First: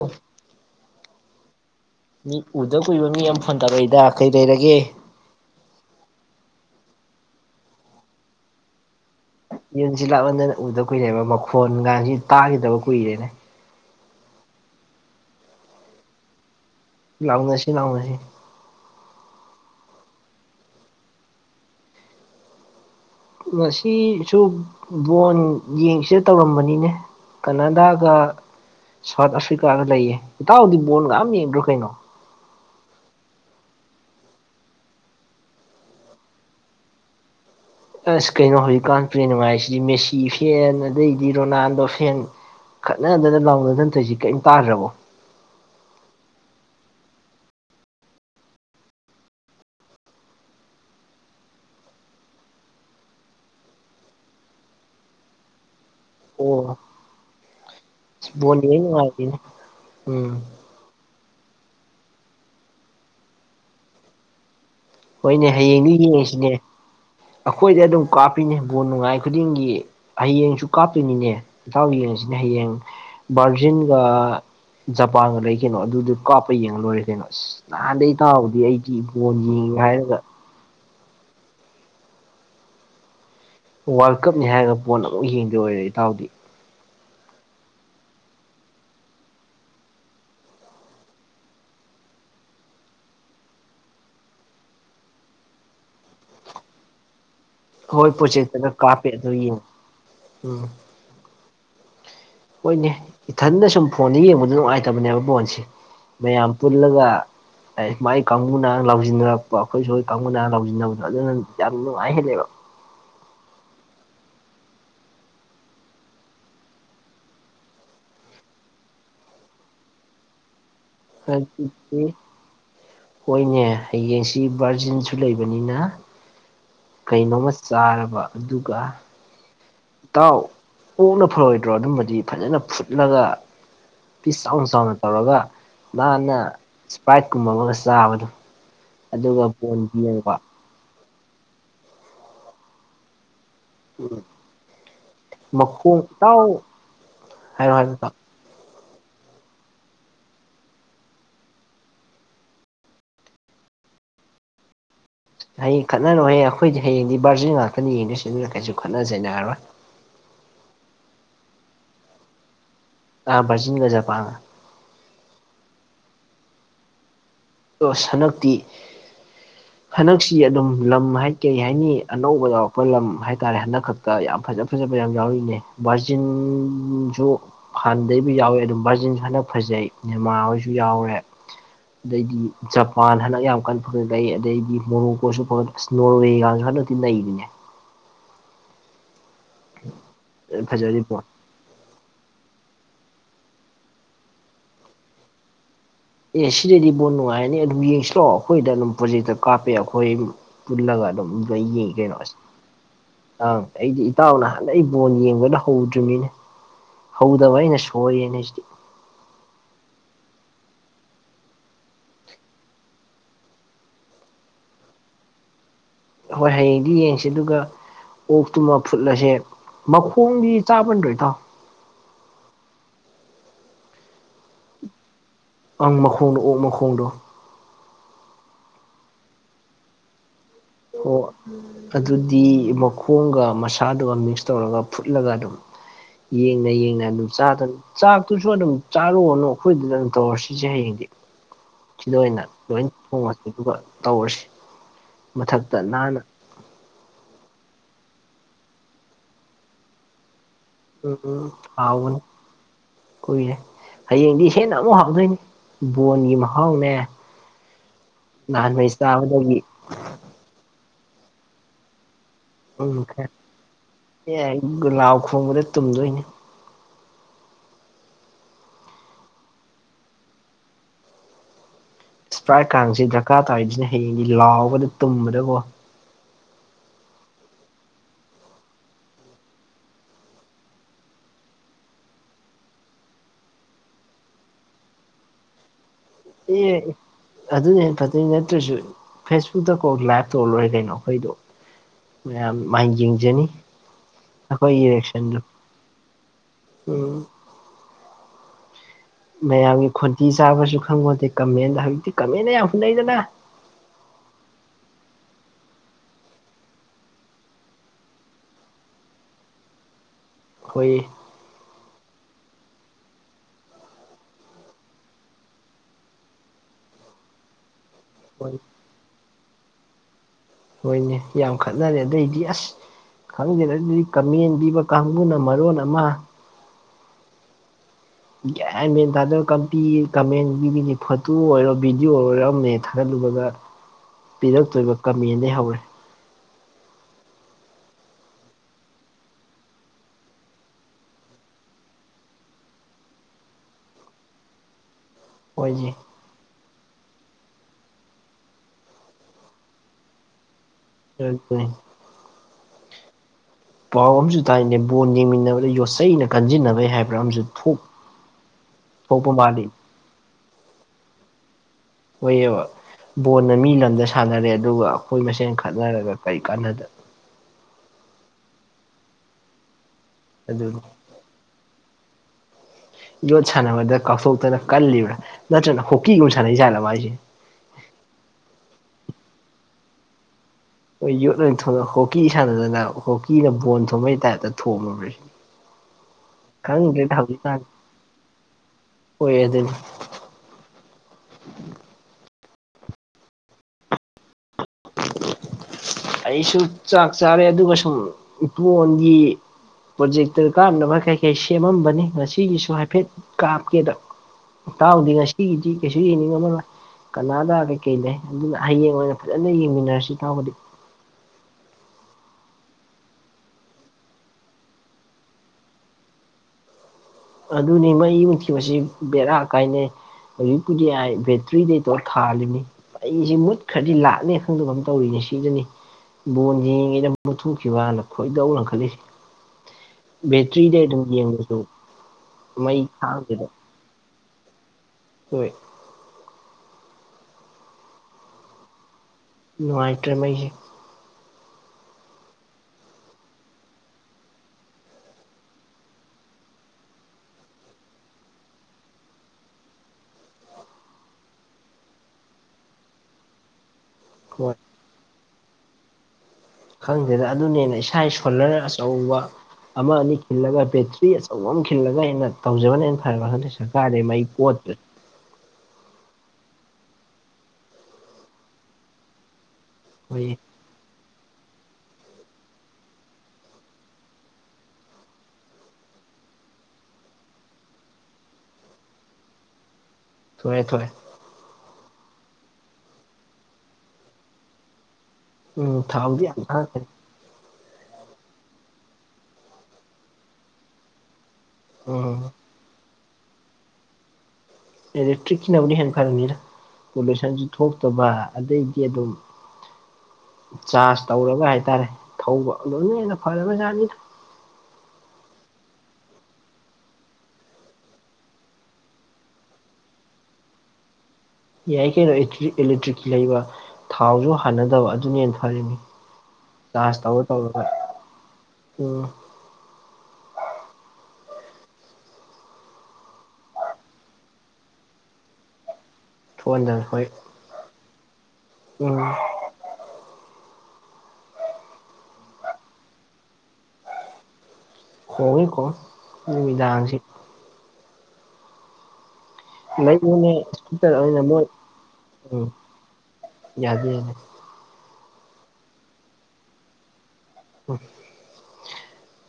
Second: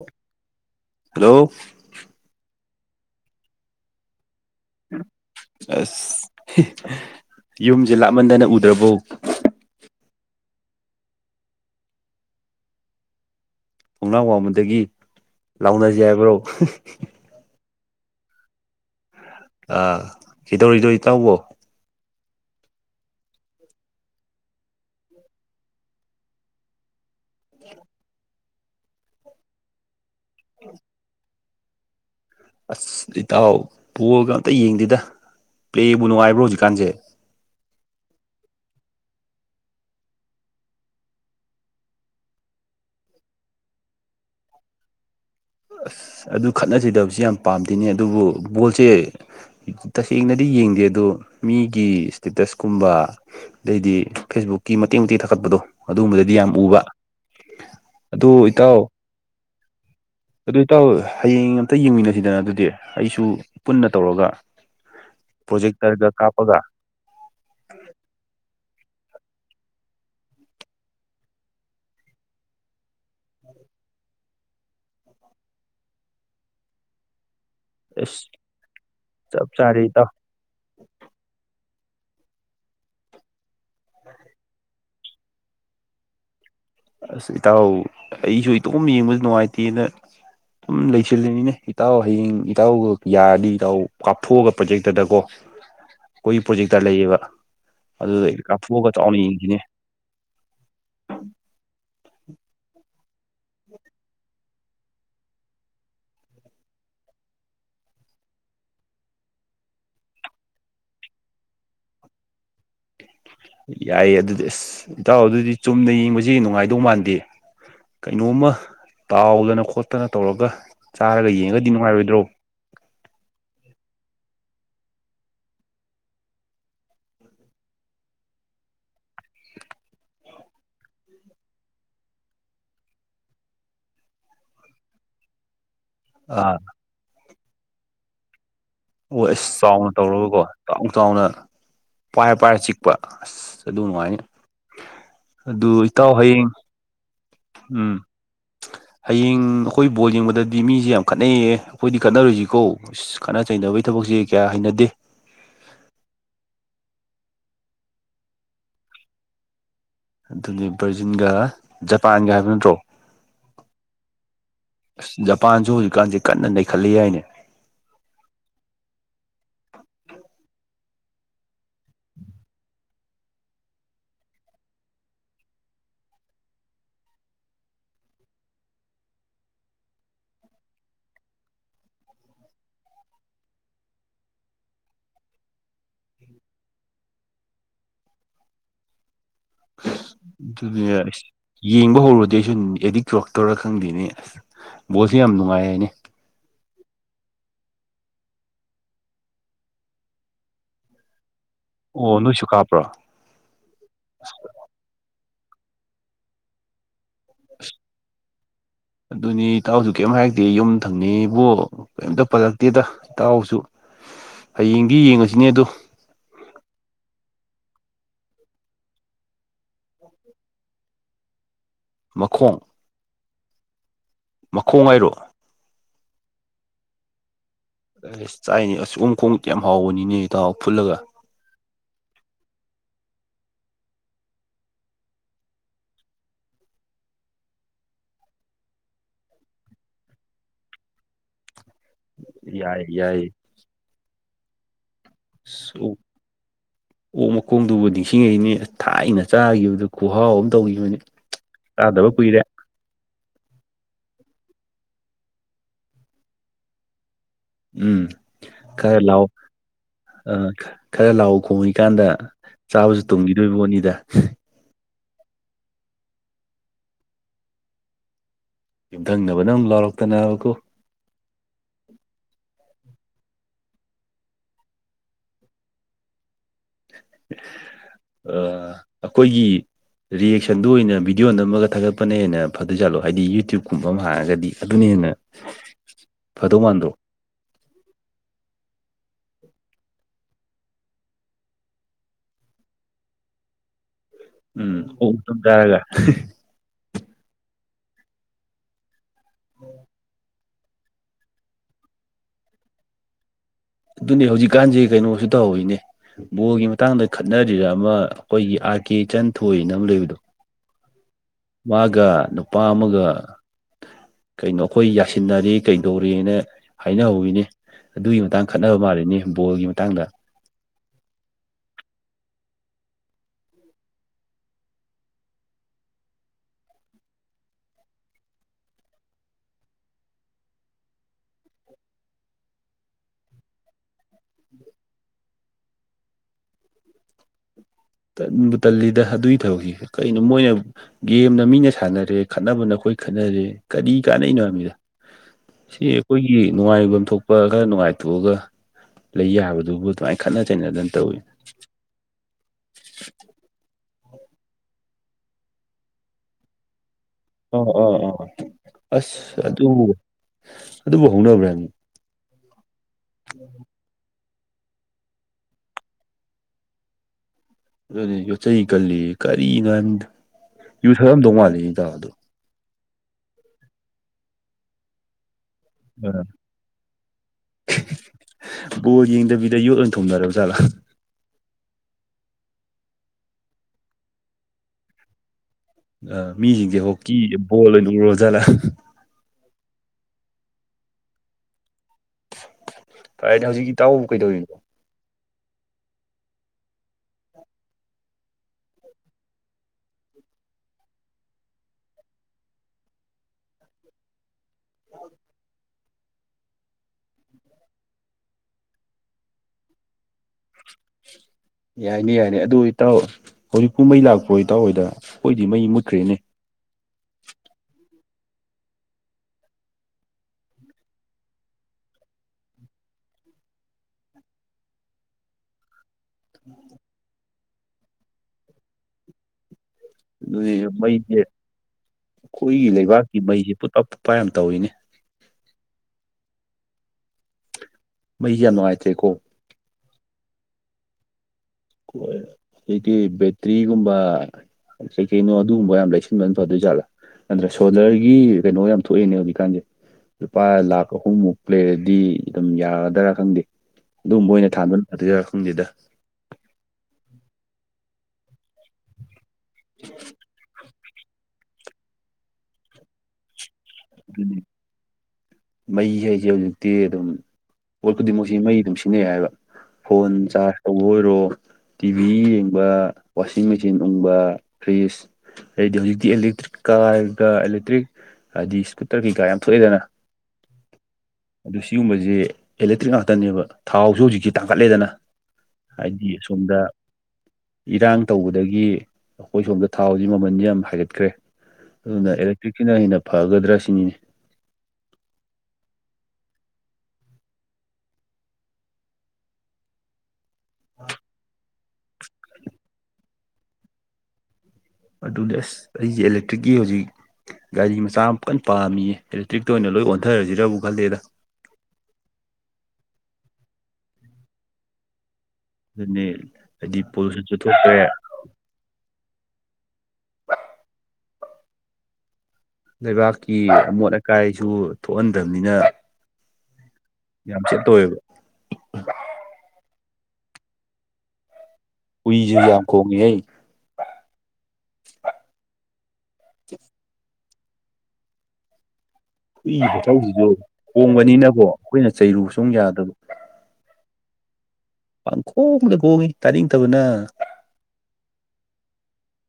ꯑꯣ ꯍꯜꯂꯣ ꯎꯗ ꯀꯨꯏꯕ ꯃꯤ ꯑꯃ ꯐꯣꯟ ꯇꯧꯔꯛꯏꯗ ꯀꯩ ꯂꯩꯔꯒꯦ ꯑꯁ ꯌꯨꯝꯁꯦ ꯂꯥꯞꯃꯟꯗꯅ ꯎꯗ꯭ꯔꯕꯣ ꯌꯨꯝꯁꯦ ꯂꯞꯃꯟꯗꯅ ꯎꯗꯕ ꯀꯨꯏꯔꯦꯕ ꯃꯈꯣꯟꯒꯁꯤ ꯇꯥꯈꯤꯗꯕ ꯀꯨꯏꯔꯦꯅꯦ ꯊꯣꯡꯅꯥꯡ ꯋꯥꯡꯃꯗꯒꯤ ꯂꯥꯎꯅꯁꯦ ꯍꯥꯏꯕ꯭ꯔꯣ ꯂꯥꯎꯅꯁꯤ ꯂꯥꯎꯅꯁꯤ ꯑꯥ ꯀꯤꯗꯧꯔꯤꯅꯣ ꯏꯇꯥꯎꯕꯣ ꯃꯁꯤꯁꯨ ꯕꯣꯟ ꯌꯦꯡꯁꯤꯗ ꯇꯧꯔꯝꯕꯅꯤꯅꯦ ꯀꯅꯥꯗꯥꯒ ꯁꯥꯎꯠ ꯑꯐ꯭ꯔꯤꯀꯥꯒ ꯂꯩꯌꯦ ꯏꯇꯥꯎ ꯍꯥꯎꯗꯤ ꯕꯣꯟꯒ ꯑꯃ ꯌꯦꯡꯕ ꯨꯀꯣꯏꯅꯣ ꯑꯁ ꯏꯇꯥꯎ ꯄꯑꯒ ꯑꯝꯇ ꯌꯦꯡꯗꯦꯗ ꯄ꯭ꯂꯦꯕꯨꯅꯅꯨꯡꯉꯥꯏꯕ꯭ꯔꯣ ꯍꯧꯖꯤꯛꯀꯥꯟꯁꯦ ꯑꯁ ꯀꯩꯅꯣ ꯍꯧꯖꯤꯛꯀꯥꯟ ꯄ꯭ꯔꯦꯟ ꯅꯨꯡꯉꯥꯏꯔꯤꯁꯤꯗꯤ ꯃꯦꯁꯤ ꯐꯦꯟ ꯑꯗꯩꯗꯤ ꯔꯣꯅꯥꯜꯗꯣ ꯐꯦꯟ ꯈꯠꯅꯟꯗꯅ ꯂꯥꯎꯅ ꯍꯟꯊꯣꯏꯁꯤ ꯀꯔꯤꯝ ꯇꯥꯗ꯭ꯔꯕꯣ ꯑꯁ ꯑꯗꯨ ꯈꯠꯅꯖꯗꯕꯕꯁꯤ ꯌꯥꯝ ꯄꯥꯝꯗꯦꯅꯦ ꯑꯗꯨꯕꯨ ꯕꯣꯜꯁꯦ ꯇꯁꯦꯡꯅꯗꯤ ꯌꯦꯡꯗꯦ ꯑꯗꯣ ꯃꯤꯒꯤ ꯁ꯭ꯇꯦꯇꯁꯀꯨꯝꯕ ꯑꯗꯩꯗꯤ ꯐꯦꯁꯕꯨꯛꯀꯤ ꯃꯇꯦꯛ ꯃꯇꯦꯛ ꯊꯥꯒꯠꯄꯗꯣ ꯑꯗꯨꯒꯨꯝꯕꯗꯗꯤ ꯌꯥꯝ ꯎꯕ ꯕꯜꯂ ꯌꯦꯪꯕꯥ ꯅꯨꯪꯉꯥꯏꯇꯦ ꯑꯗꯨꯏ ꯇ ꯍꯌꯦꯡ ꯑꯝꯇ ꯌꯦꯡꯃꯤꯟꯅꯁꯤꯗꯅ ꯑꯗꯨꯗꯤ ꯑꯩꯁꯨ ꯄꯨꯟꯅ ꯇꯧꯔꯒ ꯍꯣꯏꯅꯦ ꯍꯌꯦꯡꯗꯤ ꯄ꯭ꯔꯣꯖꯦꯛꯇꯔꯒ ꯌꯦꯡꯁꯤꯅꯦ ꯀꯥꯞꯄꯒ ꯑꯩꯈꯣꯏꯗꯤ ꯑꯗꯨꯝ ꯀꯥꯞꯄꯤꯅꯦ ꯒꯣꯟ ꯅꯨꯡꯉꯥꯏ ꯈꯨꯗꯤꯡꯒꯤ ꯍꯌꯦꯡꯁꯨ ꯀꯥꯞꯇꯣꯏꯅꯤꯅꯦ ꯏꯇꯥꯎ ꯌꯦꯡꯁꯤꯅꯦ ꯍꯌꯦꯡ ꯕꯥꯔꯖꯤꯟ ꯆꯤꯟꯒ ꯖꯄꯥꯟꯒ ꯂꯩ ꯀꯩꯅꯣ ꯑꯗꯨꯗꯨ ꯀꯥꯞꯄ ꯌꯦꯡꯉ ꯂꯣꯏꯔꯦ ꯀꯩꯅꯣ ꯑꯁ ꯅꯥꯟꯗꯩ ꯑꯁ ꯇꯥꯕꯗꯤ ꯑꯩꯗꯤꯕꯣꯟ ꯆꯞ ꯌꯦꯡꯉꯦ ꯆꯥꯔꯦ ꯏꯇꯥꯎ ꯍꯥꯏꯔꯒ ꯋꯥꯔꯜ ꯀꯞꯅꯤ ꯍꯥꯏꯔꯒ ꯄꯣꯠ ꯑꯃꯨꯛ ꯌꯦꯡꯗ ꯑꯣꯏꯔꯦ ꯏꯇꯥꯎꯗꯤ ꯑꯁ ꯏꯇꯥꯎ ꯑꯩꯁꯨ ꯏꯇꯣꯝ ꯌꯦꯡꯕꯁꯨ ꯅꯨꯡꯉꯥꯏꯇꯦꯅ ꯁꯨꯝ ꯂꯩꯁꯤꯜꯂꯤꯅꯤꯅꯦ ꯏꯇꯥꯎ ꯍꯌꯦꯡ ꯏꯇꯥꯎꯒ ꯌꯥꯔꯗꯤ ꯏꯇꯥꯎ ꯀꯥꯞꯊꯣꯛꯑꯒ ꯄ꯭ꯔꯣꯖꯦꯛꯇꯗꯀꯣ ꯑꯩꯈꯣꯏ ꯄ꯭ꯔꯣꯖꯦꯛꯇ ꯂꯩꯌꯦꯕ ꯍꯣꯏ ꯑꯗꯨꯗꯩ ꯄ꯭ꯔꯣꯖꯦꯛꯇꯒ ꯀꯥꯞꯊꯣꯛꯑꯒ ꯀꯥꯞꯄꯦ ꯆꯥꯎꯅ ꯑꯗꯨ ꯌꯦꯡꯈꯤꯅꯦ ꯌꯦꯡꯉꯦ ꯎꯝ ꯍꯣꯏꯅꯦ ꯏꯊꯟꯗ ꯁꯨꯝ ꯐꯣꯟꯗ ꯌꯦꯡꯕꯗ ꯅꯨꯡꯉꯥꯏꯇꯕꯅꯦꯕ ꯐꯣꯟꯁꯦ ꯃꯌꯥꯝ ꯄꯨꯜꯂꯒ ꯃꯥꯏ ꯀꯥꯡꯕꯨꯅ ꯂꯧꯥꯎꯁꯤꯟꯅꯔꯛꯄ ꯑꯩꯈꯣꯏꯁꯨ ꯑꯩꯣꯏ ꯀꯥꯡꯕꯨꯅ ꯂꯧꯁꯤꯟꯅꯕꯗꯣ ꯑꯗꯨꯅ ꯌꯥꯝ ꯅꯨꯡꯉꯥꯏꯍꯦꯜꯂꯦꯕ ꯌꯥꯏꯌꯦ ꯑꯗꯨꯗꯤ ꯑꯁ ꯏꯇꯥꯎ ꯑꯗꯨꯗꯤ ꯆꯨꯝꯅ ꯌꯦꯡꯕꯁꯤ ꯅꯨꯡꯉꯥꯏꯗꯧ ꯃꯥꯟꯗꯦ ꯀꯩꯅꯣꯝꯃ ꯇꯥꯎꯗꯅ ꯈꯣꯠꯇꯅ ꯇꯧꯔꯒ ꯆꯥꯔꯒ ꯌꯦꯡꯉꯒꯗꯤ ꯍꯧꯖꯤꯛꯇꯤ ꯅꯨꯡꯉꯥꯏꯔꯣꯏꯗ꯭ꯔꯣ ꯍꯣꯏꯅꯦ ꯍꯌꯦꯡꯁꯤ ꯚꯔꯖꯤꯟꯁꯨ ꯂꯩꯕꯅꯤꯅ ꯀꯩꯅꯣꯝꯃ ꯆꯥꯔꯕ ꯑꯗꯨꯒ ꯏꯇꯥꯎ ꯑꯣꯛꯅ ꯐꯔꯣꯏꯗ꯭ꯔꯣ ꯑꯗꯨꯝꯕꯗꯤ ꯐꯖꯅ ꯐꯨꯠꯂꯒ ꯄꯤꯁ ꯆꯥꯎꯅ ꯆꯥꯎꯅ ꯇꯧꯔꯒ ꯅꯥꯟꯅ ꯑꯥ ꯏꯁꯄ꯭ꯔꯥꯏꯠꯀꯨꯝꯕ ꯑꯃꯒ ꯆꯥꯕꯗꯣ ꯑꯣ ꯑꯁ ꯑꯗꯨꯒ ꯕꯣꯟ ꯆꯥꯎꯅ ꯌꯦꯡꯕ ꯇꯧꯔꯒꯀꯣ ꯆꯥꯎ ꯆꯥꯎꯅ ꯄꯥꯏꯔ ꯄꯥꯏꯔ ꯆꯤꯛꯄ ꯑꯁ ꯑꯗꯨ ꯅꯨꯡꯉꯥꯏꯅꯤ ꯑꯗꯨ ꯏꯇꯥꯎ ꯍꯌꯦꯡ ꯍꯥꯏꯔꯣ ꯍꯥꯏꯔꯣ ꯎꯝ ꯏꯇꯥꯎ ꯍꯌꯦꯡ ꯑꯩꯈꯣꯏ ꯕꯣꯜ ꯌꯦꯡꯕꯗꯗꯤ ꯃꯤꯁꯦ ꯌꯥꯝ ꯈꯠꯅꯩꯌꯦ ꯑꯩꯈꯣꯏꯗꯤ ꯈꯠꯅꯔꯨꯁꯤꯀꯣ ꯑ ꯈꯠꯅ ꯆꯩꯅꯕꯒꯤ ꯊꯕꯛꯁꯦ ꯀꯌꯥ ꯍꯩꯅꯗꯦ ꯍꯌꯦꯡ ꯈꯠꯅꯔꯣꯏ ꯍꯌꯦꯡ ꯑꯩꯈꯣꯏꯗꯤ ꯍꯌꯦꯡꯗꯤ ꯕꯥꯔꯖꯤꯂꯤꯟ ꯉꯥꯛꯇꯅꯤ ꯌꯦꯡꯗꯣꯏꯁꯤ ꯑꯗꯨꯅ ꯀꯩꯁꯨ ꯈꯠꯅ ꯆꯩꯅꯔꯔꯣꯏ ꯑꯗꯨꯅꯦ ꯕ꯭ꯔꯔꯖꯤꯟꯒ ꯖꯄꯥꯟꯒ ꯍꯥꯏꯕ ꯅꯠꯇ꯭ꯔꯣ ꯚꯥꯔꯖꯤꯟꯒ ꯖꯄꯥꯟꯒ ꯑꯁ ꯖꯄꯥꯟꯁꯨ ꯍꯧꯖꯤꯛꯀꯥꯟꯁꯦ ꯀꯟꯅ ꯅꯩꯈꯠꯂꯤ ꯍꯥꯏꯏꯅꯦ ꯗꯣ ꯁꯟꯗꯛꯇꯤ ꯍꯟꯗꯛꯁꯤ ꯑꯗꯨꯝ ꯂꯝ ꯍꯥꯏ ꯀꯩ ꯍꯥꯏꯅꯤ ꯑꯅꯧꯕ ꯌꯥꯎꯔꯛꯄ ꯂꯝ ꯍꯥꯏꯇꯥꯔꯦ ꯍꯟꯗꯛ ꯈꯛꯇ ꯌꯥꯝ ꯐꯖꯕ ꯐꯖꯕ ꯌꯥꯝ ꯌꯥꯎꯔꯤꯅꯦ ꯕꯥꯔꯖꯤꯟꯁꯨ ꯍꯥꯟꯗꯩꯕ ꯌꯥꯎꯋꯤ ꯑꯗꯨꯝ ꯕꯥꯔꯖꯤꯟꯁꯨ ꯍꯟꯗꯛ ꯐꯖ ꯃꯃꯥꯔ ꯌꯥꯎꯔꯦ ꯑꯗꯩꯗꯤ ꯖꯄꯥꯟ ꯍꯟꯗ ꯌꯥꯝ ꯀ ꯐ ꯑꯗꯩꯗꯤ ꯃꯣꯔ ꯀꯁꯨ ꯐ ꯅꯣꯔꯋꯦꯁꯨ ꯍꯥꯏꯅꯤ ꯅꯩꯔꯤꯅꯦ ꯐꯖꯔꯤ ꯄꯣꯠ ꯑꯗꯨꯅꯦꯁ ꯌꯦꯡꯕ ꯍꯧꯔꯨꯔꯗꯤ ꯑꯩ ꯁꯨꯝ ꯑꯦꯗꯤꯛ ꯆ꯭ꯔꯛꯇꯧꯔ ꯈꯪꯗꯦꯅꯤ ꯑꯁ ꯕꯣꯜꯁꯦ ꯌꯥꯝ ꯅꯨꯡꯉꯥꯏ ꯍꯥꯏꯅꯦ ꯑꯦ ꯁꯤꯗꯗꯤ ꯕꯣꯠ ꯅꯨꯡꯉꯥꯏꯔꯅꯤ ꯑꯗꯨꯝ ꯌꯦꯡꯁꯤꯂꯛꯑꯣ ꯑꯩꯈꯣꯏꯗ ꯑꯗꯨꯝ ꯄ꯭ꯔꯣꯖꯦꯛꯇ ꯀꯥꯞꯄꯦ ꯑꯩꯈꯣꯏ ꯄꯨꯜꯂꯒ ꯑꯗꯨꯝ ꯑꯣ ꯀꯩꯅꯣꯁ ꯅꯣꯏꯁꯨ ꯀꯥꯞꯄ꯭ꯔꯣ ꯑꯪ ꯑꯩꯗꯤ ꯏꯇꯥꯎ ꯅꯍꯥꯟꯩ ꯕꯣꯟ ꯌꯦꯡꯕ ꯐꯅ ꯍꯧꯗ꯭ꯔꯤꯕꯅꯤꯅꯦ ꯍꯧꯗꯕ ꯑꯁ ꯑꯩꯅ ꯁꯣꯏꯌꯦꯅꯦꯁꯤꯗꯤ ꯑꯗꯨꯅꯤ ꯏꯇꯥꯎꯁꯨ ꯀꯩꯝ ꯍꯥꯏꯔꯛꯇꯦ ꯌꯨꯝ ꯊꯪꯅꯤꯡꯕꯨ ꯀꯩꯝꯇ ꯄꯜꯂꯛꯇꯦꯗ ꯏꯇꯥꯎꯁꯨ ꯍꯌꯦꯡꯗꯤ ꯌꯦꯡꯉꯁꯤꯅꯦ ꯑꯗꯣ ꯍꯣꯏ ꯍꯌꯦꯡꯗꯤ ꯌꯦꯡꯁꯤ ꯑꯗꯨꯒ ꯑꯣꯛꯇꯨꯃꯥ ꯐꯨꯠꯂꯥꯖꯦ ꯃꯈꯣꯡꯗꯤ ꯆꯥꯕꯟꯗ꯭ꯔꯣ ꯏꯇꯥꯎ ꯃꯈꯣꯡ-ꯃꯈꯣꯡ ꯍꯥꯏꯔꯣ ꯑꯪ ꯃꯈꯣꯡꯗꯣ ꯑꯣꯛ ꯃꯈꯣꯡꯗꯣ ꯆꯥꯏꯅꯦ ꯑꯁ ꯎꯝ ꯈꯣꯡ ꯌꯥꯝ ꯍꯥꯎꯕꯅꯤꯅꯦ ꯏꯇꯥꯎ ꯐꯨꯠꯂꯒ ꯑꯣ ꯑꯗꯨꯗꯤ ꯃꯥꯈꯣꯡꯒ ꯃꯁꯥꯗꯨꯒ ꯃꯤꯛꯁ ꯇꯧꯔꯒ ꯐꯨꯠꯂꯒ ꯑꯗꯨꯝ ꯌꯦꯡꯅ-ꯌꯦꯡꯅ ꯑꯗꯨꯝ ꯆꯥꯗꯅ ꯆꯥꯛꯇꯨꯁꯨ ꯑꯗꯨꯝ ꯆꯥꯔꯣꯔꯅꯨ ꯑꯩꯈꯣꯏꯗꯗꯪ ꯇꯧꯔꯁꯤꯁꯦ ꯍꯌꯦꯡꯗꯤ [inaudible] ꯁꯤꯗ ꯑꯣꯏꯅ ꯌꯥꯏ ꯂꯣꯏ ꯌꯥꯏ ꯊꯣꯡꯉ ꯗꯨꯒ ꯇꯧꯔꯁꯤ ꯑꯁ ꯃꯊꯛꯇ ꯑꯣꯛ ꯅꯥꯟꯅ ꯑꯣꯛ ꯃꯈꯣꯡꯗꯨꯕꯨ ꯅꯤꯡꯁꯤꯡꯉꯤꯅꯦ ꯊꯥꯏꯅ ꯆꯥꯒꯤꯕꯗꯣ ꯈꯨꯨꯍꯥꯎ ꯑꯃ ꯇꯧꯈꯤꯕꯅꯤ ꯎꯝ-ꯎꯝ ꯆꯥꯗꯕ ꯍꯥꯎꯕꯅꯦ ꯀꯨꯏꯔꯦ ꯀꯨꯏꯅꯦ ꯍꯥꯌꯦꯡꯗꯤ ꯍꯦꯟꯅ ꯑꯃꯨꯛ ꯍꯥꯎꯗꯣꯏꯅꯤ ꯕꯣꯟꯒꯤ ꯃꯍꯥꯎꯅꯦ ꯎꯝ ꯅꯍꯥꯟꯋꯥꯏ ꯈꯔ ꯂꯥꯎ ꯆꯥꯕꯗꯒꯤ ꯑꯥ ꯈꯔ ꯂꯥꯎ ꯈꯣꯡꯉꯤꯀꯥꯟꯗ ꯎꯝ ꯆꯥꯕꯖꯨ ꯈꯔ ꯇꯨꯝꯒꯤꯗꯣꯏꯕꯣꯏ ꯄꯣꯠꯅꯤꯗ ꯑꯦ ꯂꯥꯎ ꯈꯣꯡꯕꯗ ꯇꯨꯝꯗꯣꯏꯅꯤ ꯌꯨꯝꯊꯪꯅꯕꯅ ꯑꯃꯨꯛ ꯂꯥꯎꯔꯛꯇꯅꯕꯀꯣ ꯏꯁꯄ꯭ꯔꯥꯏꯠ ꯀꯥꯡꯁꯤ ꯗꯔꯀꯥꯔ ꯇꯥꯏꯖꯤꯅꯦ ꯍꯌꯦꯡꯗꯤ ꯂꯥꯎꯕꯗ ꯇꯨꯝꯕꯗꯒꯣ ꯑꯥ ꯑꯈꯣꯏꯒꯤ ꯔꯤꯌꯦꯛꯁꯟꯗꯨ ꯑꯣꯏꯅ ꯚꯤꯗꯤꯑꯣ ꯅꯝꯃꯒ ꯊꯥꯒꯠꯄꯅ ꯍꯦꯟꯅ ꯐꯥꯗꯣꯏ ꯖꯥꯠꯂꯣ ꯍꯥꯏꯗꯤ ꯌꯨꯇ꯭ꯌꯨꯕꯀꯨꯝꯕ ꯑꯃ ꯍꯥꯡꯉꯒꯗꯤ ꯑꯗꯨꯅꯤ ꯎꯅ [unintelligible] ꯑꯦ ꯑꯗꯨꯅ ꯍꯦꯟꯅ ꯐꯥꯗꯣꯏꯅꯦ ꯅꯠꯇ꯭ꯔꯁꯨ ꯐꯦꯁꯕꯨꯛꯇ ꯀꯣꯛ ꯂꯥꯏꯚ ꯇꯧꯔ ꯂꯣꯏꯔꯦ ꯀꯩꯅꯣ ꯑꯈꯣꯏꯗꯣ ꯃꯥꯌꯥꯝ ꯃꯥꯏ ꯌꯦꯡꯖꯅꯤ ꯎꯝ ꯑꯩꯈꯣꯏꯒꯤ ꯑꯣꯛ ꯇꯨꯝ ꯔꯤꯌꯦꯛꯁꯟꯗꯣ ꯆꯥꯔꯒ ꯎꯝ ꯃꯌꯥꯝꯒꯤ ꯈꯣꯟꯊꯤ ꯆꯥꯕꯖꯨ ꯈꯪꯄꯣꯟꯇꯦ ꯀꯥꯃꯦꯟꯗ ꯍꯧꯖꯤꯛꯇꯤ ꯀꯥꯃꯦꯟꯅ ꯌꯥꯝ ꯍꯨꯟꯅꯩꯗꯅ ꯑꯗꯨꯅꯦ ꯍꯧꯖꯤꯛꯀꯥꯟꯖꯤ ꯀꯩꯅꯣꯁꯨ ꯇꯧꯔꯤꯋꯤꯅꯦ ꯕꯣꯜꯒꯤ ꯃꯇꯥꯡꯗ ꯈꯠꯅꯔꯤꯔꯥ ꯑꯃ ꯑꯈꯣꯏꯒꯤ ꯑꯥ ꯑꯥꯔ ꯀꯦ ꯏꯆꯟꯊꯣꯏꯅ ꯑꯃ ꯂꯩꯕꯗꯣ ꯍꯣꯏ ꯃꯥꯒ ꯅꯨꯄꯥ ꯑꯃꯒ ꯀꯩꯅꯣ ꯑꯩꯈꯣꯏ ꯌꯥꯁꯤꯟꯅꯔꯦ ꯀꯩꯗꯧꯔꯦꯅ ꯍꯥꯏꯅ ꯍꯧꯋꯤꯅꯦ ꯑꯗꯨꯒꯤ ꯃꯇꯥꯡ ꯈꯠꯅꯕ ꯃꯥꯜꯂꯤꯅꯦ ꯕꯣꯜꯒꯤ ꯃꯇꯥꯡꯗ ꯍꯣꯏꯅꯦ ꯌꯥꯝ ꯈꯠꯅꯦꯔꯦ ꯑꯗꯨꯏꯗꯤ ꯑꯁ ꯈꯪꯗꯦꯅ ꯑꯗꯨꯗꯤ ꯀꯥꯃꯦꯟ ꯄꯤꯕ ꯀꯥꯡꯕꯨꯅ ꯃꯔꯣꯟ ꯑꯃ ꯒ꯭ꯌꯥꯟꯃꯦꯟ ꯇꯥꯗ ꯀꯥꯝꯄꯤ ꯀꯥꯃꯦꯟ ꯄꯤꯕꯤꯅꯤ ꯐꯣꯇꯣ ꯑꯣꯏꯔꯣ ꯚꯤꯗꯤꯑꯣ ꯑꯣꯏꯔꯣ ꯑꯃꯅꯦ ꯊꯥꯒꯠ ꯕꯥ-ꯕꯥ ꯄꯤꯔꯛꯇꯣꯏꯕ ꯀꯥꯃꯦꯟꯗꯩ ꯍꯧꯔꯦ [inaudible] ꯇꯟꯕꯨ ꯇꯜꯂꯤꯗ ꯑꯗꯨꯏ ꯊꯧꯕꯛꯇꯤ ꯀꯩꯅꯣ ꯃꯣꯏꯅ ꯒꯦꯝꯅ ꯃꯤꯅ ꯁꯥꯟꯅꯔꯦ ꯈꯠꯅꯕꯅ ꯑꯈꯣꯏ ꯑꯈꯣꯏ ꯈꯟꯅꯔꯦ ꯀꯔꯤ ꯀꯥꯟꯅꯩꯅꯣ ꯍꯥꯏꯅꯤꯗ ꯁꯤ ꯃꯣꯏꯁꯦ ꯑꯈꯣꯏꯒꯤ ꯅꯨꯡꯉꯥꯏꯕꯝ ꯊꯣꯛꯄ ꯄꯥ ꯒꯥ ꯅꯨꯡꯉꯥꯏꯇꯣꯛꯑꯒ ꯂꯩ ꯌꯥꯕꯗꯨꯕꯨ ꯑꯗꯨꯃꯥꯏ ꯈꯠꯅ ꯆꯩꯅꯗꯨꯅ ꯇꯧꯋꯤ ꯑꯗꯨꯅꯤ꯫ ꯕꯣꯟ ꯌꯦꯡꯃꯤꯟꯅꯕꯗ ꯌꯣꯠꯆꯩꯅ ꯀꯟꯖꯤꯟꯅꯕꯩ ꯍꯥꯏꯕ ꯑꯥ-ꯑꯥ-ꯑꯥ- ꯊꯣꯛꯄ ꯑꯁ ꯃꯥꯜꯂꯤ ꯑꯗꯨ-ꯑꯗꯨꯕꯨ ꯍꯧꯅꯕ꯭ꯔꯥꯅꯦ ꯑꯣꯏꯌꯦꯕ ꯕꯣꯟꯅ ꯃꯤ ꯂꯝꯗ ꯁꯥ ꯁꯥꯟꯅꯔꯦ ꯑꯗꯨꯒ ꯑꯈꯣꯏ ꯃꯁꯦꯟ ꯈꯠꯅꯔꯒ ꯀꯩ ꯀꯥꯟꯅ ꯑꯗꯨꯅꯣ ꯌꯣꯠꯆꯩ ꯀꯜꯂꯤ ꯀꯔꯤ ꯉꯥꯟꯅꯨ ꯑꯗꯨꯅꯤ ꯌꯨꯊꯛꯑꯝꯗꯧ ꯃꯥꯜꯂꯤ ꯏꯇꯥꯎ ꯑꯗꯨ ꯌꯣꯠ ꯁꯥꯟꯅꯕꯗ ꯀꯥꯎꯊꯣꯛꯇꯅ ꯀꯜꯂꯤꯕ꯭ꯔꯥ ꯅꯠꯇ꯭ꯔꯅ ꯍꯣꯛꯀꯤꯒꯨꯝ ꯁꯥꯟꯅꯩ ꯖꯥꯠꯂ ꯃꯥꯏꯖꯤ ꯕꯣꯜ ꯌꯦꯡꯗꯕꯤꯗ ꯌꯣꯠ ꯑꯣꯏꯅ ꯊꯣꯝꯅꯔꯕ ꯖꯥꯠꯂꯥ ꯍꯣꯏ ꯌꯣꯠ ꯂ ꯑꯣꯏꯅ ꯍꯣꯛꯀꯤ ꯁꯥꯟꯅꯗꯅ ꯍꯣꯛꯀꯤꯅ ꯕꯣꯣꯟ ꯊꯣꯡꯕꯩ ꯇꯥꯏꯞꯇ ꯊꯣꯡꯉꯕ꯭ꯔꯁꯤ ꯑ ꯃꯤꯁꯤꯡꯁꯦ ꯍꯣꯛꯀꯤ ꯕꯣꯜ ꯑꯣꯏꯅ ꯎꯔꯣꯜꯁꯤꯜꯂ ꯍꯣꯏ [inaudible] ꯇꯗꯤ ꯍꯧꯖꯤꯛꯀꯤ ꯏ ꯇꯥꯎ ꯀꯩꯗꯧꯔꯤꯅꯣ ꯑꯩꯁꯨ ꯆꯥꯛ ꯆꯥꯔꯦ ꯑꯗꯨꯒ ꯁꯨꯝ ꯏꯄꯣꯟꯒꯤ ꯄ꯭ꯔꯣꯖꯦꯛꯇꯔ ꯀꯥꯞꯅꯕ ꯀꯩ ꯀꯩ ꯁꯦꯝꯃꯝꯕꯅꯤ ꯉꯁꯤꯒꯤꯁꯨ ꯍꯥꯏꯐꯦꯠ ꯀꯥꯞꯀꯦꯗ ꯇꯥꯎꯗꯦ ꯉ ꯁꯤꯒꯤꯁꯤ ꯀꯩꯁꯨ ꯌꯦꯡꯅꯤꯡꯉ ꯑꯃꯅ ꯀꯅꯥꯗ ꯀꯩꯀꯩ ꯂꯩ ꯑꯗꯨꯅ ꯍꯌꯦꯡ ꯑꯣꯏꯅ ꯐꯖꯅ ꯌꯦꯡꯃꯤꯟꯅꯔꯁꯤ ꯇꯥꯎꯕꯗꯤ ꯌꯥꯏꯅꯤ ꯌꯥꯏꯅꯤ ꯑꯗꯨ ꯑꯣꯏ ꯇ ꯍꯧꯖꯤꯛꯄꯨꯍꯩ ꯂꯥꯛꯄꯣ ꯇꯥꯔꯑꯣꯣꯏꯗ ꯑꯩꯈꯣꯏꯗꯤ ꯃꯩ ꯃꯨꯠꯈ꯭ꯔꯦꯅꯦ [inaudible] ꯑꯗꯨꯅꯤ ꯃꯩ ꯡꯊꯤꯕꯁꯤ ꯕꯦꯔꯥ ꯀꯥꯏꯅꯩ ꯍꯧꯖꯤꯛꯄꯨꯗꯤ ꯑꯩ ꯕꯦꯇ꯭ꯔꯤꯗꯩꯇꯣꯞ ꯊꯥꯜꯂꯤꯅꯤ ꯑꯩꯁꯤ ꯃꯨꯠꯈ꯭ꯔꯗꯤ ꯂꯥꯛꯂꯦ ꯈꯪꯗꯕ ꯑꯃ ꯇꯧꯔꯤꯅꯦ ꯁꯤꯗꯅꯤ ꯕꯣꯟ ꯌꯦꯡꯉꯤꯗ ꯃꯨꯠꯊꯣꯛꯈꯤꯕꯅ ꯈꯣꯏꯗꯧ ꯂꯪꯈꯠꯂꯤꯁꯦ ꯑꯗꯨꯗꯤ ꯕꯦꯠꯇꯦꯔꯤ ꯗꯩꯩ ꯃꯩꯁꯦ ꯑꯗꯨꯝ ꯑꯩꯈꯣꯏꯒꯤ ꯃꯩ ꯂꯩꯕꯥꯛꯀꯤ ꯈꯥꯡꯗꯦꯗ ꯃꯩꯁꯤ ꯄꯨꯠꯄ ꯐꯨꯠꯄ ꯌꯥꯝ ꯇꯧꯔꯤꯅꯦ ꯍꯣꯏ ꯃꯩꯅꯨꯡꯉꯥꯏꯇꯦꯀꯣ ꯅꯨꯡꯉꯥꯏꯇ꯭ꯔꯦ ꯃꯩꯁꯦ ꯍꯣꯏ ꯍꯧꯗꯤ ꯕꯦꯇ꯭ꯔꯤꯒꯨꯝꯕ ꯀꯩꯀꯩꯅꯣ ꯑꯗꯨꯒꯨꯝꯕ ꯌꯥꯝ ꯂꯩꯁꯤꯟꯕꯅ ꯐꯗꯣꯏꯖꯥꯠꯂꯦ ꯅꯠꯇ꯭ꯔ ꯁꯣꯗꯔꯒꯤ ꯀꯩꯅꯣ ꯌꯥꯝ ꯊꯣꯛꯑꯦꯅꯦ ꯍꯧꯖꯤꯛꯀꯥꯟꯁꯦ ꯂꯨꯄꯥ ꯂꯥꯛꯈ ꯑꯍꯨꯝꯃꯨꯛ ꯂꯩꯔꯗꯤ ꯑꯗꯨꯝ ꯌꯥꯒꯗ꯭ꯔꯥ ꯈꯪꯗꯦ ꯑꯗꯨꯒꯨꯝꯕ ꯑꯣꯏꯅ ꯍꯣꯏ ꯊꯥꯗꯨꯅ ꯊꯥꯗꯔ ꯈꯪꯗꯦꯗ ꯈꯪꯗꯦꯗ ꯑꯗꯨꯅꯦꯅ ꯏꯁꯥ ꯁꯣꯂꯔ ꯑꯆꯧꯕ ꯑꯃ ꯑꯅꯤ ꯈꯤꯜꯂꯒ ꯕꯦꯇ꯭ꯔꯤ ꯑꯆꯧꯕ ꯑꯃ ꯊꯜꯂꯒ ꯑꯩꯅ ꯇꯧꯖꯕꯅꯅ ꯐꯔꯗꯤ ꯁꯔꯀꯥꯔꯗꯤ ꯃꯩ ꯑꯗꯨꯅꯤ ꯄꯣꯠꯄ ꯃꯩ ꯍꯥꯏꯁꯦ ꯍꯧꯖꯤꯛꯇꯤ ꯑꯗꯨꯝ ꯄꯣꯠ ꯈꯨꯗꯤꯡꯃꯛꯁꯤ ꯃꯩ ꯑꯗꯨꯝ ꯁꯤꯟꯅꯩꯦ ꯍꯥꯏꯕ ꯐꯣꯟ ꯍꯣꯏ ꯆꯥꯔꯖ ꯇꯧꯕ ꯑꯣꯏꯔꯣ ꯇꯤꯚꯤ ꯌꯦꯡꯕ ꯋꯥꯁꯤꯡ ꯃꯦꯆꯤꯟ ꯎꯡꯕ ꯐ꯭ꯔꯤꯖ ꯑꯗꯩꯗꯤ ꯍꯧꯖꯤꯛꯇꯤ ꯑꯦꯂꯦꯛꯇ꯭ꯔꯤ ꯀꯥꯔꯒ ꯏꯂꯦꯛꯇ꯭ꯔꯤꯛ ꯍꯥꯏꯗꯤ ꯏꯁꯀꯨꯇꯔꯒꯤ ꯀꯥ ꯌꯥꯝ ꯊꯣꯛꯑꯦꯗꯅ ꯗꯔꯦ ꯒꯔꯦ ꯁꯤꯒꯨꯝꯕꯁꯤ ꯑꯦꯂꯦꯛꯇ꯭ꯔꯤꯛ ꯉꯥꯛꯇꯅꯦꯕ ꯊꯥꯎꯁꯨ ꯍꯧꯖꯤꯛꯛꯇꯤ ꯇꯥꯡꯈꯠꯂꯦꯗꯅ ꯎꯝ ꯍꯥꯏꯗꯤ ꯊꯥꯎꯗꯤ ꯌꯥꯝ ꯑꯁꯣꯝꯗ ꯊꯥꯛꯀꯅꯤ ꯏꯔꯥꯡ ꯇꯧꯕꯗꯒꯤ ꯑꯩꯈꯣꯏ ꯁꯣꯝꯗ ꯊꯥꯎꯁꯤ ꯃꯃꯟꯁ ꯌꯥꯝ ꯍꯥꯏꯒꯠꯈ꯭ꯔꯦ ꯑꯗꯨꯅ ꯎꯝ ꯑꯦꯂꯦꯛꯇ꯭ꯔꯤꯛꯁꯤꯅ ꯍꯦꯟꯅ ꯐꯒꯗ꯭ꯔꯥ ꯁꯤꯅꯤꯅꯦ ꯑꯦꯂꯦꯛꯇ꯭ꯔꯤꯛꯁꯤꯕꯨꯅ ꯍꯦꯟꯅ ꯐꯔꯅꯤꯅ ꯄꯣꯂꯨꯁꯟꯁꯨ ꯊꯣꯛꯇꯕ ꯑꯗꯩꯗꯤ ꯑꯗꯨꯝ [inaudible] ꯆꯥꯔꯖ ꯇꯧꯔꯒ ꯍꯥꯏꯇꯥꯔꯦ ꯊꯧꯕ ꯑꯗꯨꯅ ꯍꯦꯟꯅ ꯐꯔꯕꯖꯥꯠꯅꯤꯅ ꯑꯗꯨꯅꯦ ꯑꯁ ꯑꯩꯁꯦ ꯑꯦꯂꯦꯛꯇ꯭ꯔꯤꯛꯀꯤ ꯍꯧꯖꯤꯛ ꯒꯥꯔꯤ ꯃꯆꯥ ꯑꯃꯨꯛ ꯀꯟꯅ ꯄꯥꯝꯃꯤꯌꯦ ꯑꯦꯂꯦꯛꯇ꯭ꯔꯤꯛꯇ ꯑꯣꯏꯅ ꯂꯣꯏ ꯑꯣꯟꯊꯔꯁꯤꯔꯕꯨ ꯈꯜꯂꯦꯗ ꯌꯥꯏ ꯀꯩꯅꯣ ꯏꯂꯦꯛꯇ꯭ꯔꯤꯛꯀꯤ ꯂꯩꯕ ꯊꯥꯎꯁꯨ ꯍꯥꯟꯅꯗꯕ ꯑꯗꯨꯅꯦꯅ ꯐꯔꯤꯅꯤ ꯑꯗꯨꯅꯦ ꯍꯥꯏꯗꯤ ꯆꯥꯔꯖ ꯇꯧꯔ ꯄꯣꯂꯨꯁꯟꯁꯨ ꯇꯧꯔꯒ ꯊꯣꯛꯇ꯭ꯔꯦ ꯎꯝ ꯂꯩꯕꯥꯛꯀꯤ ꯑꯃꯣꯠ ꯑꯀꯥꯏꯁꯨ ꯊꯣꯛꯍꯟꯗꯕꯅꯤꯅ ꯊꯣꯛꯑꯗ ꯌꯥꯝ ꯁꯦꯠꯇꯣꯛꯑꯦꯕ ꯎꯝ ꯍꯨꯏꯁꯨ ꯌꯥꯝ ꯀꯣꯡꯒꯦ ꯑꯩꯏ [unintelligible] ꯅꯨꯃꯤꯗꯥꯁꯤ ꯍꯨꯏ ꯂꯩꯕꯅ‌ꯦ ꯈꯨꯆꯧꯁꯤꯁꯨ ꯃ‌ꯣꯏ ꯁꯄꯤꯀꯔ ꯈꯣꯡꯕꯅꯤꯅꯀꯣ ꯑꯩꯈꯣꯏꯅ ꯆꯩꯔꯨ ꯁꯨꯡ ꯌꯥꯗꯕ ꯌꯥꯗ‌ꯦ [inaudible] ꯄꯥꯡꯈꯣꯡꯗ ꯈꯣꯡꯉꯤ ꯇꯥꯅꯤꯡꯗꯕꯅ ꯎꯝ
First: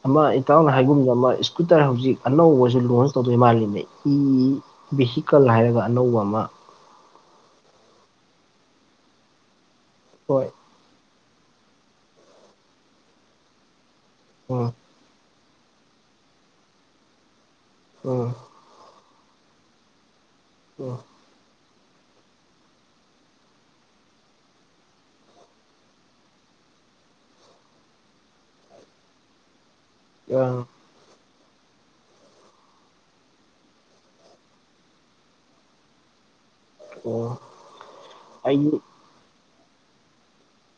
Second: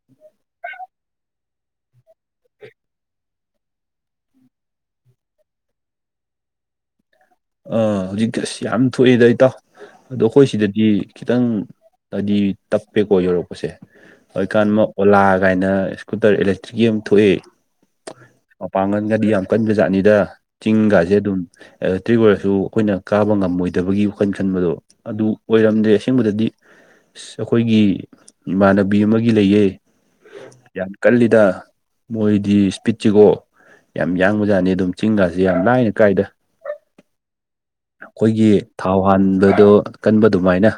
ꯑꯃ ꯏꯇꯥꯎꯅ ꯍꯥꯏꯒꯨꯝ ꯑꯃ ꯏꯁꯀꯨꯇꯔ ꯍꯧꯖꯤꯛ ꯑꯅꯧꯕꯁꯨ ꯂꯣꯟꯁ ꯇꯧꯗꯣꯏ ꯃꯥꯜꯂꯤꯅꯦ ꯏ ꯚꯦꯍꯤꯀꯜ ꯍꯥꯏꯔꯒ ꯑꯅꯧꯕ ꯑꯣ ꯑꯃ ꯑꯥ ꯍꯧꯖꯤꯛ ꯑꯁ ꯌꯥꯝ ꯊꯣꯛꯑꯦꯗ ꯏꯇꯥꯎ ꯑꯗꯣ ꯑꯩꯈꯣꯏ ꯍꯣꯏ ꯁꯤꯗꯗꯤ ꯈꯤꯇꯪ ꯍꯥꯏꯗꯤ ꯇꯞꯄꯦꯀꯣ ꯌꯧꯔꯛꯄꯁꯦ ꯍꯧꯖꯤꯀꯥꯟ ꯎꯝ ꯑꯃ ꯑꯣꯂꯥ ꯀꯥꯏꯅ ꯏꯁꯀꯨꯇꯔ ꯏꯂꯦꯛꯇ꯭ꯔꯤꯛꯀꯤ ꯌꯥꯝ ꯊꯣꯛꯑꯦ ꯎꯝ ꯃꯄꯥꯡꯒꯜꯒꯗꯤ ꯌꯥꯝ ꯀꯟꯕ ꯖꯥꯠꯅꯤꯗ ꯎꯝ ꯆꯤꯡꯒꯥꯁꯦ ꯑꯗꯨꯝ [unintelligible] ꯑꯣꯏꯔꯁꯨ ꯑꯩꯈꯣꯏꯅ ꯀꯥꯕ ꯉꯝꯃꯣꯏꯗꯕꯒꯤ ꯋꯥꯈꯜ ꯈꯟꯕꯗꯣ ꯑꯗꯨ ꯑꯣꯏꯔꯝꯗ꯭ꯔꯦ ꯑꯁꯦꯡꯕꯗꯗꯤ ꯑꯁ ꯑꯩꯈꯣꯏꯒꯤ ꯏꯃꯥꯟꯅꯕꯤ ꯑꯃꯒꯤ ꯂꯩꯌꯦ ꯑ ꯌꯥꯝ ꯀꯜꯂꯤꯗ ꯃꯣꯏꯗꯤ ꯏꯁꯄꯤꯠꯁꯤꯀꯣ ꯌꯥꯝ ꯌꯥꯡꯕ ꯖꯥꯠꯅꯤ ꯑꯗꯨꯝ ꯆꯤꯡꯒꯁ‌ꯦ ꯌꯥꯝ ꯂꯥꯏꯅ ꯀꯥꯏꯗ ꯑꯣ ꯑꯩꯈꯣꯏꯒꯤ ꯑꯩꯒꯤ ꯊꯥꯎ ꯍꯥꯟꯕꯗꯣ ꯀꯟꯕ ꯑꯗꯨꯃꯥꯏꯅ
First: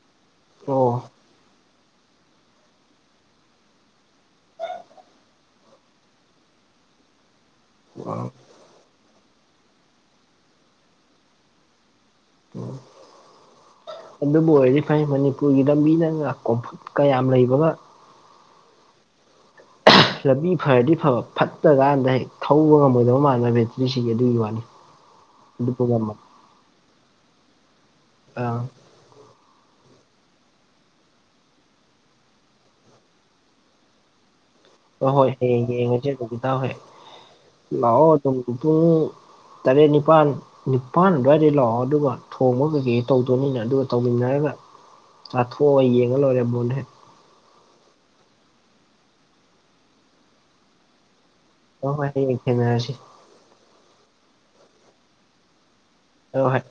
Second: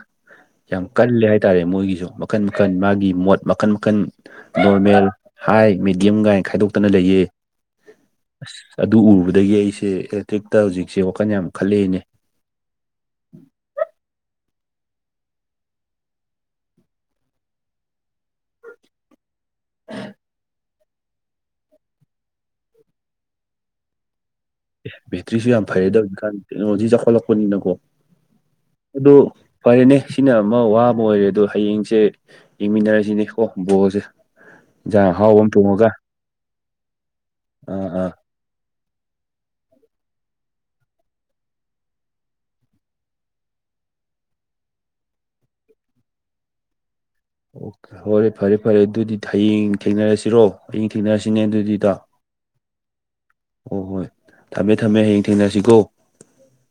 ꯌꯥꯝ ꯑꯣ ꯀꯜꯂꯦ ꯍꯥꯏꯇꯥꯔꯦ ꯃꯣꯏꯒꯤ ꯃꯈꯟ ꯃꯈꯜ ꯃꯥꯒꯤ ꯃꯣꯠ ꯃꯈꯟ ꯃꯈꯟ ꯅꯣꯔꯃꯦꯜ ꯍꯥꯏ ꯃꯦꯗꯤꯌꯝꯒꯥꯏꯅ ꯈꯥꯏꯗꯣꯛꯇꯅ ꯂꯩ ꯑꯈ‌ꯣꯏꯒꯤ ꯑꯁ ꯑꯗꯨ ꯎꯔꯨꯕꯗꯒꯤ ꯑꯩꯁꯦ ꯑꯦꯂꯦꯛꯇꯔꯤꯛꯇ ꯍꯧꯖꯤꯛꯁꯦ ꯋꯥꯈꯜ ꯌꯥꯝ ꯈꯜꯂꯛꯑꯦꯅꯦ ꯎꯝ ꯑꯗꯨꯝ ꯑꯣꯏꯔꯗꯤ ꯐꯩ ꯃꯅꯤꯄꯨꯔꯒꯤ ꯂꯝꯕꯤꯅ ꯀꯣꯝꯐꯨꯠ ꯀ ꯌꯥꯝ ꯂꯩꯕꯒ ꯂꯝꯕꯤ ꯐꯔꯗꯤ ꯐꯕ ꯐꯠꯇ꯭ꯔꯀꯥꯟꯗ ꯍꯦꯛ ꯊꯧꯕ ꯉꯝꯃꯣꯏꯗꯕ ꯃꯥꯟꯅꯕ ꯕꯦꯇ꯭ꯔꯤꯁꯤꯒꯤ ꯑꯗꯨꯒꯤ ꯋꯥ ꯑꯦ ꯕꯦꯇ꯭ꯔꯤꯁꯨ ꯌꯥꯝ ꯐꯔꯦꯗ ꯍꯪꯖꯤꯛꯀꯥꯟꯗꯨ ꯇꯦꯛꯅꯣꯂꯣꯖꯤ ꯆꯥꯎꯈꯠꯂꯛꯄꯅꯤꯅꯀꯣ ꯑꯥ ꯑꯗꯣ ꯐꯔꯦꯅꯦ ꯁꯤꯅ ꯑꯃ ꯋꯥꯕ ꯑꯣꯏꯔꯦ ꯑꯗꯣ ꯍꯌꯦꯡꯁꯦ ꯌꯦꯡꯃꯤꯟꯅꯔꯁꯤꯅꯦ ꯀꯣ ꯕꯣꯜꯁꯦ ꯑ ꯏꯟꯖꯥꯡ ꯍꯣꯏ ꯑꯍꯥꯎꯕ ꯑꯃ ꯍꯌ‌ꯦꯡ ꯊꯣꯡꯉꯒ ꯌꯦꯡꯉꯁꯦ [unintelligible] ꯇ ꯍꯣꯏ ꯑꯥ ꯑꯥ ꯂꯥꯛꯑꯣ ꯑꯗꯨꯝ ꯄꯨꯡ [unintelligible] [inaudible] ꯇꯔꯦꯠ ꯅꯤꯄꯥꯜ ꯅꯤꯄꯥꯟ ꯑꯗꯨꯋꯥꯏꯗꯩ ꯂꯥꯛꯑꯣ ꯑꯗꯨꯒ ꯊꯣꯡꯕ ꯀꯩꯀꯩ ꯇꯧꯗꯣꯏꯅꯤꯅ ꯑꯗꯨꯒ ꯇꯧꯃꯤꯟꯅꯔꯒ ꯆꯥꯊ‌ꯣꯛꯑ ꯌꯦꯡꯉ ꯂꯣꯏꯔꯦ ꯕꯣꯜ ꯍ‌ꯦꯛ ꯑꯣꯀꯦ ꯍꯔꯦ ꯐꯔꯦ ꯐꯔꯦ ꯑꯗꯨꯗꯤ ꯍꯌꯦꯡ ꯊꯦꯡꯅꯔꯁꯤꯔꯣ ꯍꯌꯦꯡ ꯊꯦꯡꯅꯔꯁꯤ ꯅꯤꯅꯦ ꯑꯗꯨꯗꯤ ꯍꯣꯏ ꯏꯇꯥꯎ ꯍꯣꯏ ꯍꯌꯦꯡ ꯊꯦꯡꯅꯔꯁꯤ ꯍꯣꯏ ꯍꯣꯏ ꯊꯝꯃꯦ ꯊꯝꯃꯦ ꯍꯌꯦꯡ ꯊꯦꯡꯅꯁꯤꯀꯣ ꯑ ꯍꯣꯏ